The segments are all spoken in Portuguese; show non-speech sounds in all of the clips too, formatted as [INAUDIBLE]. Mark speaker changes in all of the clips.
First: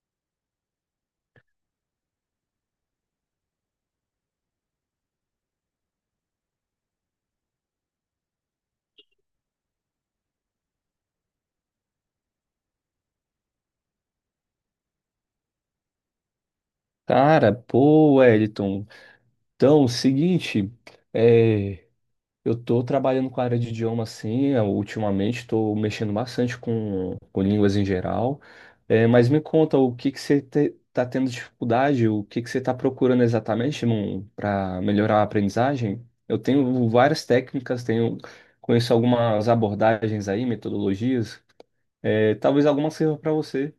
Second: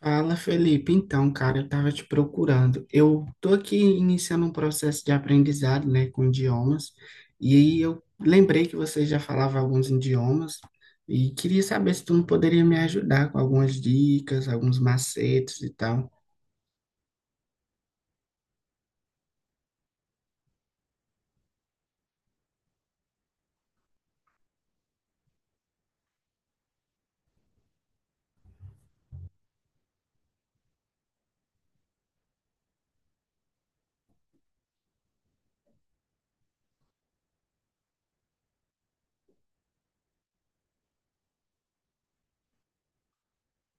Speaker 1: Fala, Felipe. Então, cara, eu estava te procurando. Eu tô aqui iniciando um processo de aprendizado, né, com idiomas, e aí eu lembrei que você já falava alguns idiomas e queria saber se tu não poderia me ajudar com algumas dicas, alguns macetes e tal.
Speaker 2: Cara, pô, Wellington. Então, seguinte, é, eu tô trabalhando com a área de idioma assim, eu, ultimamente tô mexendo bastante com línguas em geral. É, mas me conta, o que que você tá tendo dificuldade? O que que você tá procurando exatamente para melhorar a aprendizagem? Eu tenho várias técnicas, tenho conheço algumas abordagens aí, metodologias. É, talvez alguma sirva para você.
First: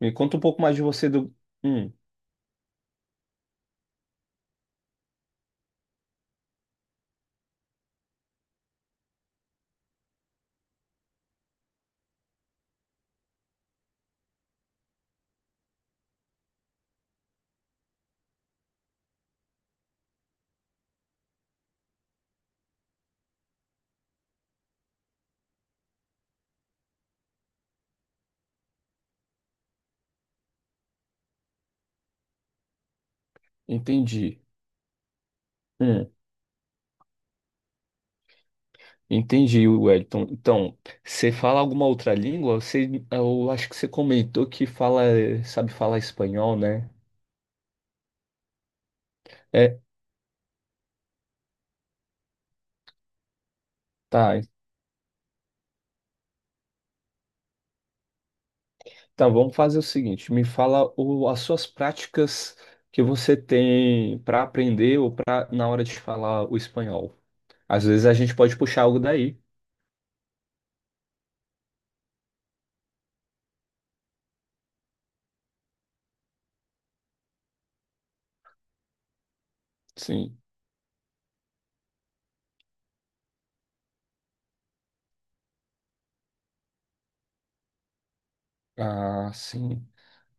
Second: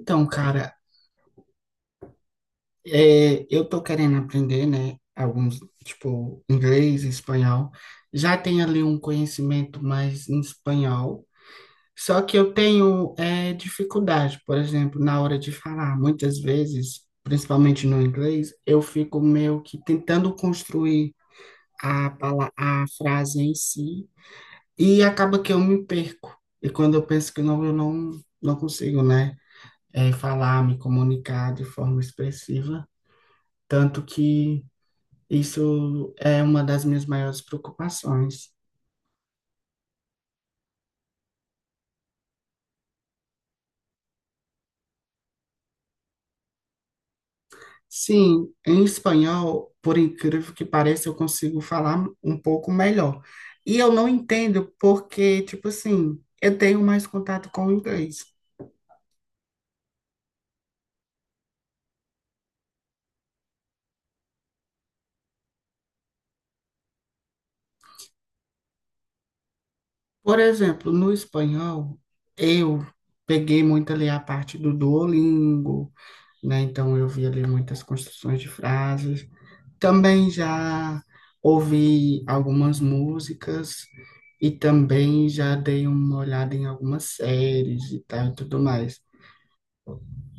Speaker 2: Me conta um pouco
Speaker 1: cara,
Speaker 2: mais de você do. Hum,
Speaker 1: eu tô querendo aprender, né, alguns, tipo, inglês, espanhol. Já tenho ali um conhecimento mais em espanhol. Só que eu tenho dificuldade, por exemplo, na hora de falar. Muitas vezes, principalmente no inglês, eu fico meio que tentando construir a frase em si e acaba que eu me perco. E quando eu penso que não, eu não, não consigo, né, falar, me comunicar de forma expressiva. Tanto
Speaker 2: entendi.
Speaker 1: que
Speaker 2: Hum.
Speaker 1: isso é uma das minhas maiores preocupações.
Speaker 2: Entendi, Wellington. Então, você fala alguma outra língua? Eu acho que você comentou que fala, sabe falar espanhol, né?
Speaker 1: Sim, em espanhol,
Speaker 2: É,
Speaker 1: por incrível que pareça, eu consigo falar um pouco melhor. E eu não
Speaker 2: tá.
Speaker 1: entendo porque, tipo assim, eu tenho mais contato com o inglês.
Speaker 2: Então, vamos fazer o seguinte: me fala as suas práticas que você tem para aprender ou para na hora de falar o espanhol. Às vezes a gente pode puxar algo daí.
Speaker 1: Por exemplo, no espanhol, eu peguei muito ali a parte do Duolingo, né? Então eu vi ali muitas construções de frases. Também
Speaker 2: Sim.
Speaker 1: já ouvi algumas músicas e também já dei uma olhada em algumas séries e tal e tudo mais.
Speaker 2: Ah, sim.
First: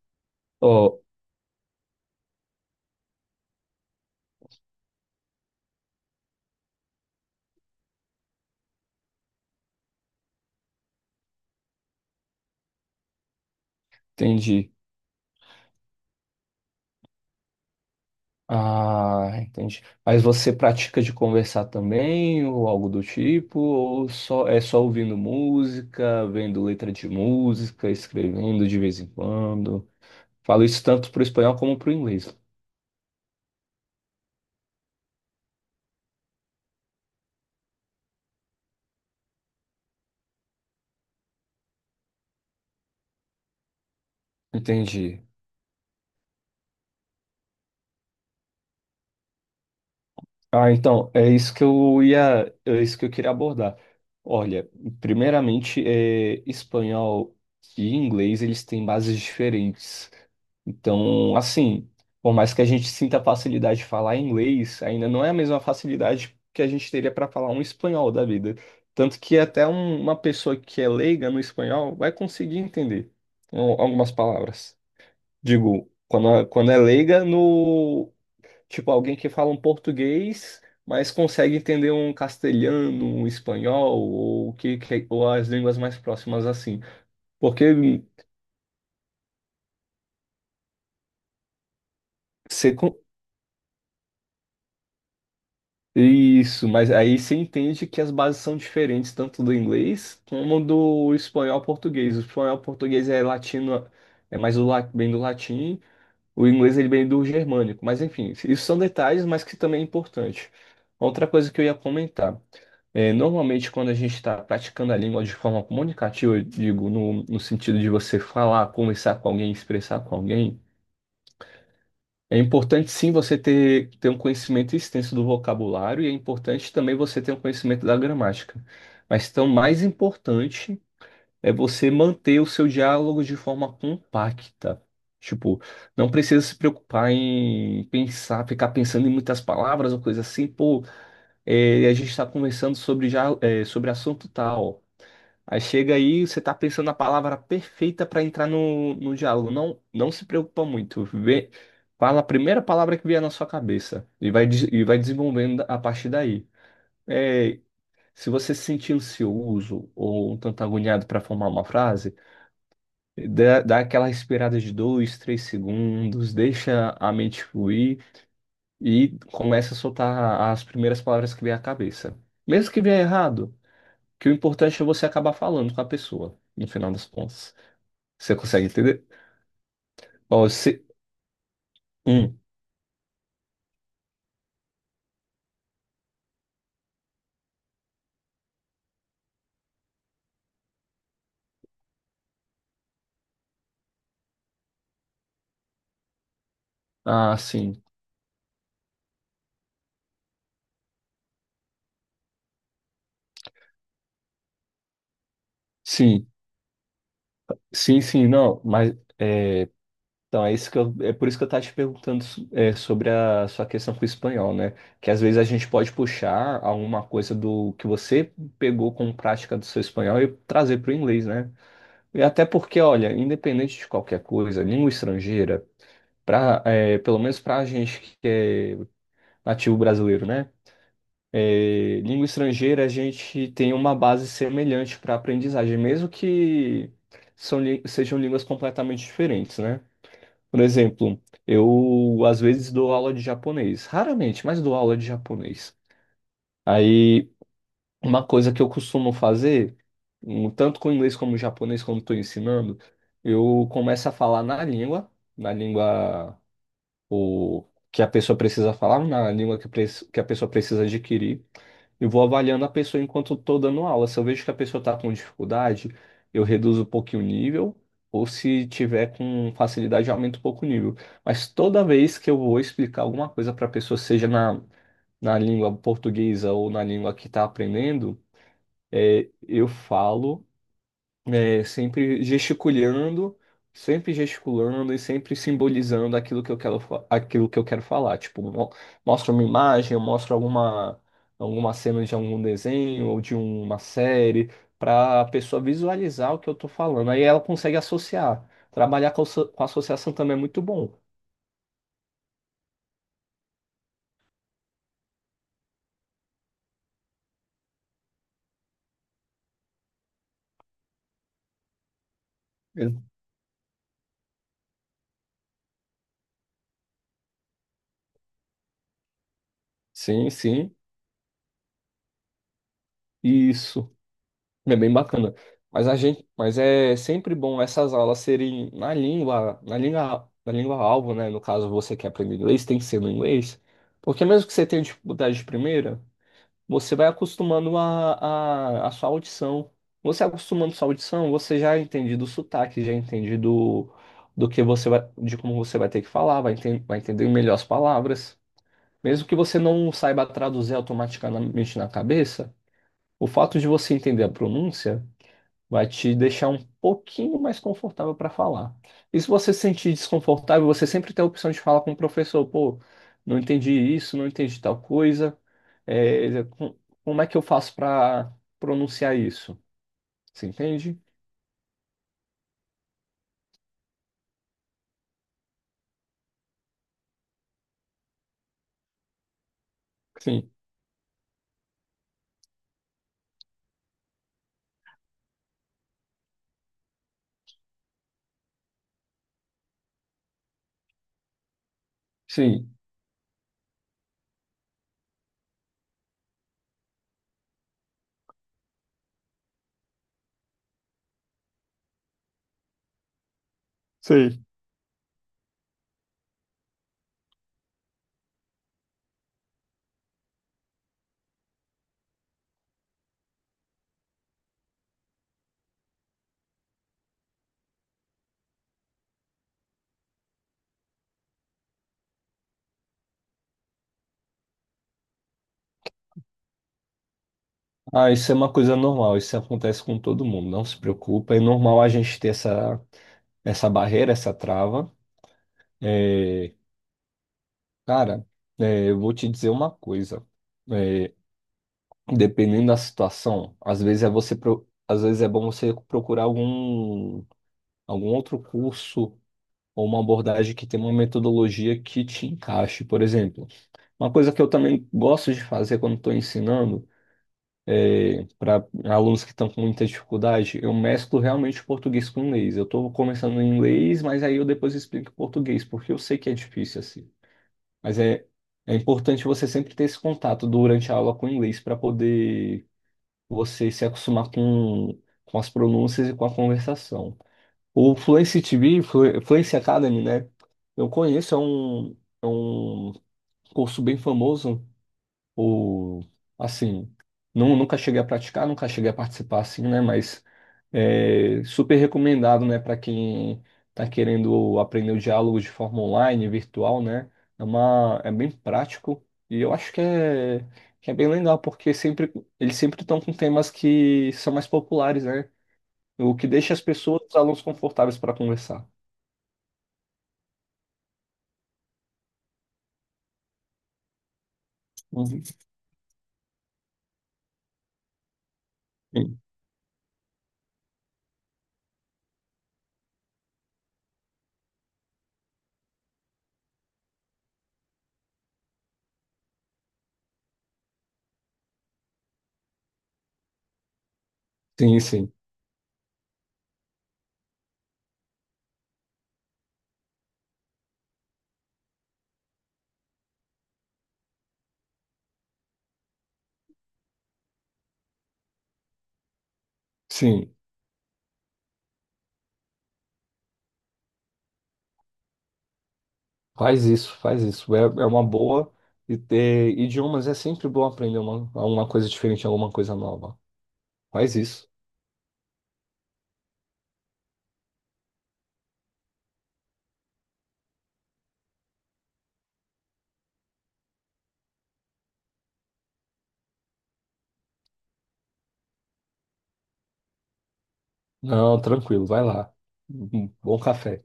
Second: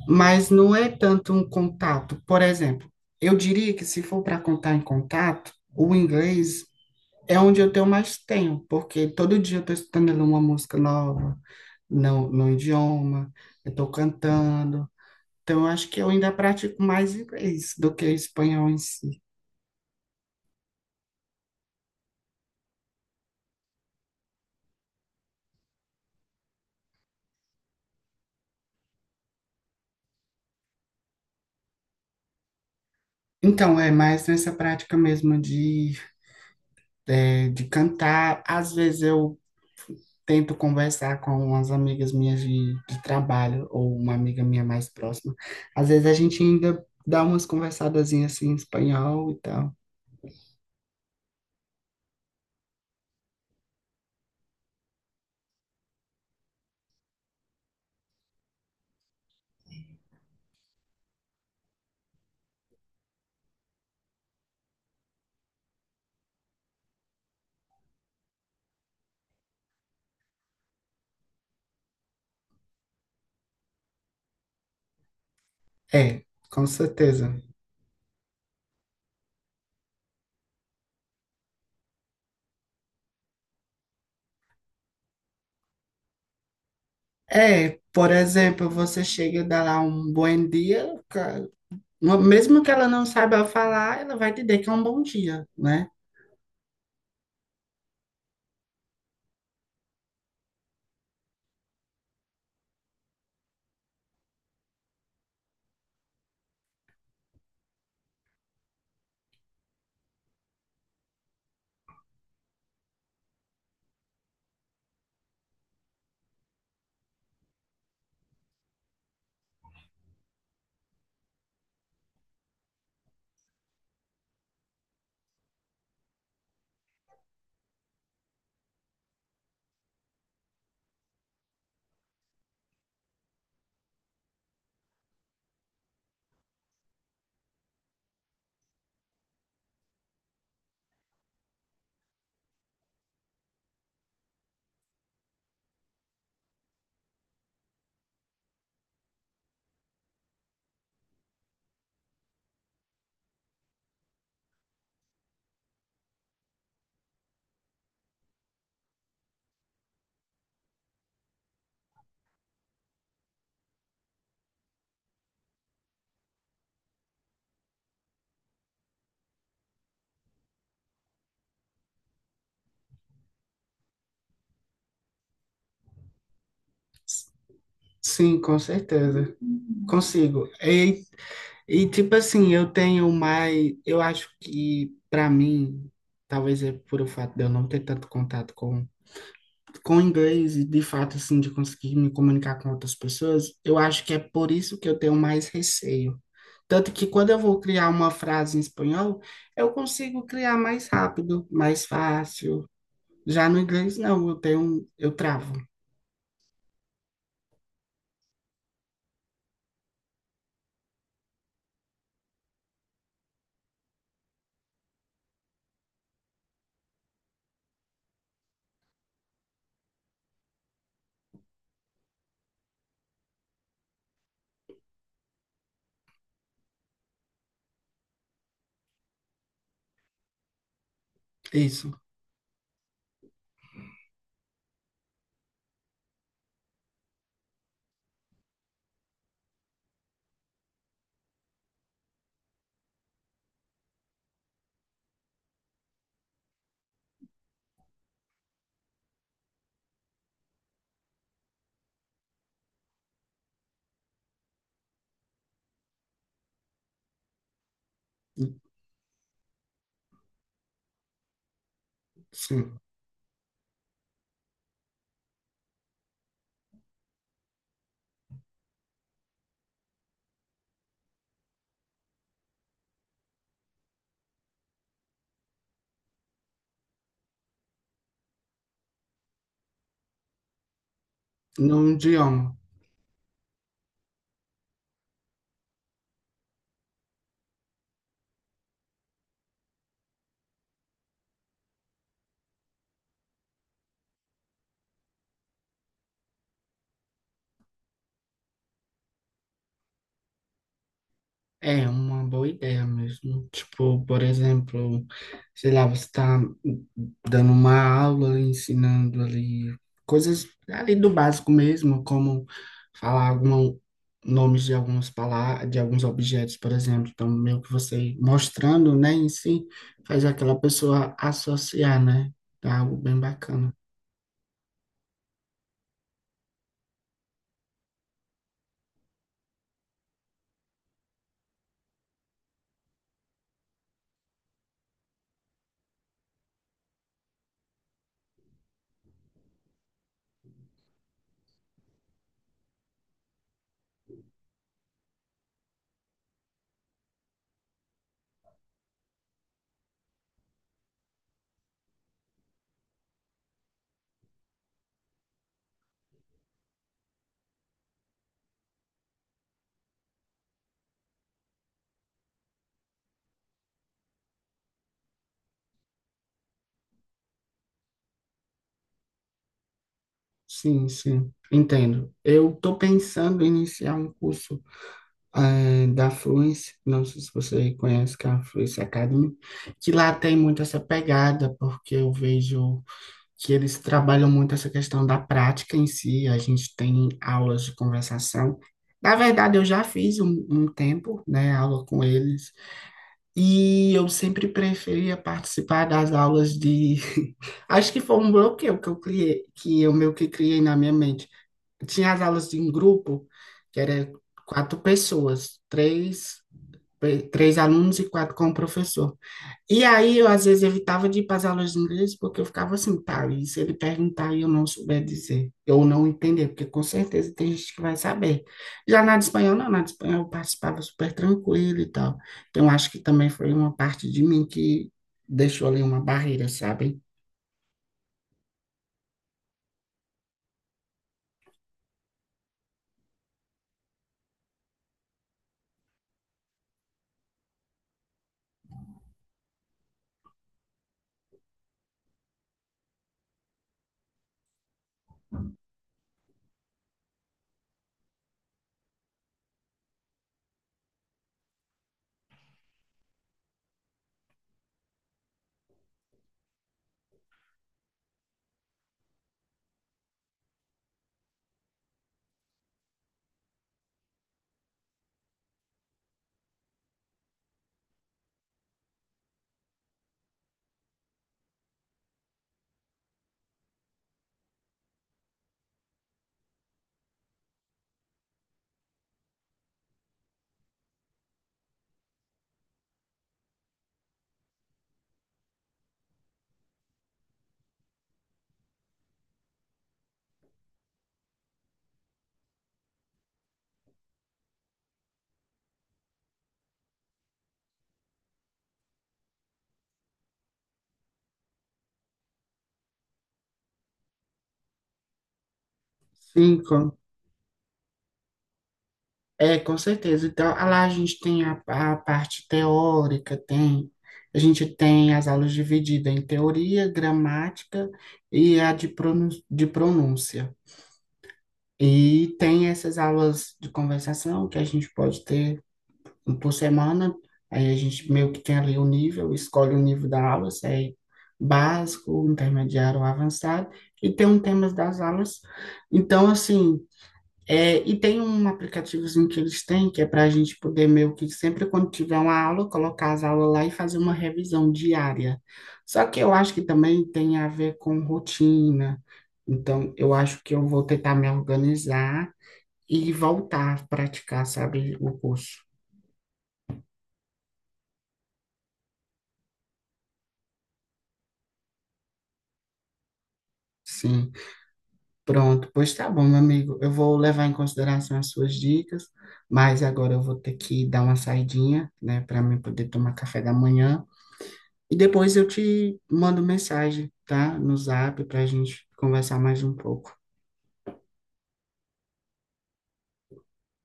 Speaker 1: Mas não é
Speaker 2: Ó,
Speaker 1: tanto um contato. Por exemplo, eu diria que se for para contar em contato, o inglês é onde eu tenho mais tempo, porque todo dia eu estou estudando ali uma música nova, no idioma, eu estou
Speaker 2: entendi.
Speaker 1: cantando. Então, eu acho que eu ainda pratico mais inglês do que espanhol em si.
Speaker 2: Ah, entendi. Mas você pratica de conversar também, ou algo do tipo, ou só é só ouvindo música, vendo letra de música, escrevendo de vez em quando? Falo isso tanto para o espanhol como para o inglês.
Speaker 1: Então, é mais nessa prática mesmo de cantar. Às vezes eu tento conversar com umas amigas minhas de trabalho ou uma amiga minha mais
Speaker 2: Entendi.
Speaker 1: próxima. Às vezes a gente ainda dá umas conversadazinhas assim em espanhol e tal.
Speaker 2: Ah, então, é isso que eu queria abordar. Olha, primeiramente, espanhol e inglês, eles têm bases diferentes. Então, assim, por mais que a gente sinta facilidade de falar inglês, ainda não é a mesma facilidade que a gente teria para falar um espanhol da vida. Tanto que até uma pessoa que é leiga no espanhol vai conseguir entender algumas palavras. Digo,
Speaker 1: É,
Speaker 2: quando,
Speaker 1: com
Speaker 2: quando é leiga
Speaker 1: certeza.
Speaker 2: no, tipo, alguém que fala um português, mas consegue entender um castelhano, um espanhol, ou, ou as línguas mais próximas assim. Porque
Speaker 1: É, por exemplo, você chega e dá lá um bom dia, mesmo que ela não saiba falar, ela vai te dizer que é um bom dia, né?
Speaker 2: Isso, mas aí você entende que as bases são diferentes tanto do inglês como do espanhol ao português. O espanhol ao português é latino, é mais bem do latim, o inglês ele vem do germânico. Mas enfim, isso são detalhes, mas que também é importante. Outra coisa que eu ia comentar. É, normalmente, quando a gente está praticando a língua de forma comunicativa, eu digo, no sentido de você falar, conversar com alguém, expressar com alguém, é importante sim você ter um conhecimento extenso do vocabulário e é importante também você ter um conhecimento da gramática. Mas então, mais importante é você manter o seu diálogo de forma compacta. Tipo, não precisa se preocupar em pensar, ficar pensando em muitas palavras ou coisa assim. Pô, é, a gente está conversando sobre, já, é, sobre assunto tal. Aí chega aí, você tá pensando na palavra perfeita para entrar no diálogo. Não, não se preocupa muito. Vê, fala a primeira palavra que vier na sua cabeça e e vai desenvolvendo a partir daí. É, se você se sentir ansioso ou um tanto agoniado para formar uma frase, dá aquela respirada de dois, três segundos, deixa a mente fluir e começa a soltar as primeiras palavras que vier à cabeça. Mesmo que vier errado, que o importante é você acabar falando com a pessoa, no final das contas. Você
Speaker 1: Sim, com
Speaker 2: consegue entender?
Speaker 1: certeza. Consigo.
Speaker 2: Ó, se...
Speaker 1: E e tipo
Speaker 2: Hum.
Speaker 1: assim, eu tenho mais, eu acho que para mim, talvez é por o fato de eu não ter tanto contato com inglês e de fato assim de conseguir me comunicar com outras pessoas, eu acho que é por isso que eu tenho mais receio. Tanto que quando
Speaker 2: Ah,
Speaker 1: eu vou
Speaker 2: sim.
Speaker 1: criar uma frase em espanhol, eu consigo criar mais rápido, mais fácil. Já no inglês não, eu tenho, eu travo.
Speaker 2: Sim. Sim, sim, não, mas... É... Então, é por isso que eu tava te perguntando sobre a sua questão com o espanhol, né? Que às vezes a gente pode puxar alguma coisa do que você pegou como prática do seu espanhol e trazer para o inglês, né? E até porque, olha, independente de qualquer coisa, língua estrangeira, pelo menos para a gente que é nativo brasileiro, né?
Speaker 1: Isso,
Speaker 2: É, língua estrangeira, a gente tem uma base semelhante para aprendizagem, mesmo que sejam línguas completamente diferentes, né? Por exemplo, eu às vezes dou aula de japonês, raramente, mas dou aula de japonês. Aí, uma coisa que eu costumo fazer, tanto com inglês como japonês, quando estou ensinando, eu começo a falar na língua, na língua. O que a pessoa precisa falar, na língua que a pessoa precisa adquirir. Eu vou avaliando a
Speaker 1: sim,
Speaker 2: pessoa enquanto estou dando aula. Se eu vejo que a pessoa está com dificuldade, eu reduzo um pouquinho o nível, ou se tiver com facilidade, eu aumento um pouco o nível. Mas toda vez que eu vou explicar alguma coisa para a pessoa, seja na língua portuguesa ou na língua que está aprendendo, é, eu falo. É,
Speaker 1: no
Speaker 2: sempre
Speaker 1: idioma.
Speaker 2: gesticulando, sempre gesticulando e sempre simbolizando aquilo que eu aquilo que eu quero falar. Mostra uma imagem, eu mostro alguma cena de algum desenho ou de uma série, para a pessoa visualizar o que eu estou falando. Aí ela consegue associar. Trabalhar com associação também é muito bom.
Speaker 1: É uma boa ideia mesmo. Tipo, por exemplo, sei lá, você tá dando uma aula, ensinando ali coisas ali do básico mesmo, como
Speaker 2: É.
Speaker 1: falar algum, nomes de algumas palavras, de alguns objetos, por exemplo. Então, meio que você mostrando, né, em si, faz
Speaker 2: Sim,
Speaker 1: aquela
Speaker 2: sim.
Speaker 1: pessoa associar, né? É algo bem bacana.
Speaker 2: Isso. É bem bacana. Mas é sempre bom essas aulas serem na língua alvo, né? No caso, você quer aprender inglês, tem que ser no inglês. Porque mesmo que você tenha dificuldade de primeira, você vai acostumando a sua audição. Você acostumando sua audição, você já entende do sotaque, já entende do que você vai, de como você vai ter que falar, vai entender melhor as palavras. Mesmo que você não saiba traduzir automaticamente na cabeça, o fato de você entender a pronúncia vai te deixar um pouquinho mais confortável para falar. E se você se sentir desconfortável, você sempre tem a opção de falar com o professor, pô, não entendi isso, não entendi tal coisa. É, é, com- como é que eu faço para pronunciar isso? Você
Speaker 1: Sim,
Speaker 2: entende?
Speaker 1: sim, entendo. Eu tô pensando em iniciar um curso. É, da Fluence, não sei se você conhece, que é a Fluence Academy, que lá tem
Speaker 2: Sim,
Speaker 1: muito essa pegada, porque eu vejo que eles trabalham muito essa questão da prática em si, a gente tem aulas de conversação. Na verdade, eu já fiz um tempo, né, aula com eles,
Speaker 2: sim.
Speaker 1: e eu sempre preferia participar das aulas de... [LAUGHS] Acho que foi um bloqueio que eu criei, que eu meio que criei na minha mente. Tinha as aulas em grupo, que era
Speaker 2: Sim.
Speaker 1: quatro pessoas, três alunos e quatro com o professor. E aí eu às vezes evitava de ir para as aulas de inglês porque eu ficava assim, tá, e se ele perguntar e eu não souber dizer, eu não entender, porque com certeza tem gente que vai saber. Já na de espanhol, não, na de espanhol eu participava super tranquilo e tal. Então acho que também foi uma parte de mim que deixou ali uma barreira, sabe?
Speaker 2: Ah, isso é uma coisa normal, isso acontece com todo mundo, não se preocupa. É normal a gente ter essa barreira, essa trava. Cara, é, eu vou te dizer uma coisa. É, dependendo da situação, às vezes é bom você procurar algum outro curso ou uma abordagem que tenha uma metodologia que te encaixe, por exemplo. Uma coisa que eu também gosto de fazer quando estou ensinando para alunos que estão com muita dificuldade, eu mesclo realmente o português com o inglês. Eu estou começando em inglês, mas aí eu depois explico em português, porque eu sei que é difícil assim. Mas é, é importante você sempre ter esse contato durante a aula com o inglês para poder você se acostumar com as pronúncias e com a conversação. O Fluency TV, Fluency Academy, né? Eu conheço, é um curso bem famoso ou assim, não, nunca cheguei a praticar, nunca cheguei a participar assim, né? Mas é super recomendado, né, para quem está querendo aprender o diálogo de forma online, virtual, né? É bem prático e eu acho que é bem legal, porque sempre, eles sempre estão com temas que são mais populares, né? O que deixa
Speaker 1: Sim,
Speaker 2: as pessoas, os alunos confortáveis para conversar.
Speaker 1: é, com certeza. Então, ah, lá a gente tem a parte teórica, tem, a gente tem
Speaker 2: Uhum.
Speaker 1: as aulas divididas em teoria, gramática e a
Speaker 2: Sim,
Speaker 1: de pronúncia. E tem essas aulas de conversação que a gente pode ter um por semana. Aí a gente meio que tem ali o nível, escolhe o nível da aula, se é básico, intermediário ou avançado, e tem um tema das
Speaker 2: sim.
Speaker 1: aulas. Então, assim, é, e tem um aplicativozinho que eles têm, que é para a gente poder meio que sempre quando tiver uma aula, colocar as aulas lá e fazer uma revisão diária. Só que eu acho que também tem a ver com rotina. Então, eu
Speaker 2: Sim.
Speaker 1: acho que eu vou tentar me organizar e voltar a praticar, sabe, o curso.
Speaker 2: Faz isso, faz isso. É, é uma boa. E ter idiomas é sempre bom aprender uma coisa diferente, alguma coisa nova. Faz
Speaker 1: Sim,
Speaker 2: isso.
Speaker 1: pronto. Pois tá bom, meu amigo. Eu vou levar em consideração as suas dicas, mas agora eu vou ter que dar uma saidinha, né, para mim poder tomar café da manhã. E depois eu te mando mensagem, tá? No Zap para a gente conversar mais um pouco.
Speaker 2: Não, tranquilo, vai lá. Bom café.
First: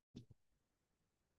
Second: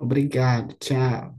Speaker 1: Obrigado, tchau.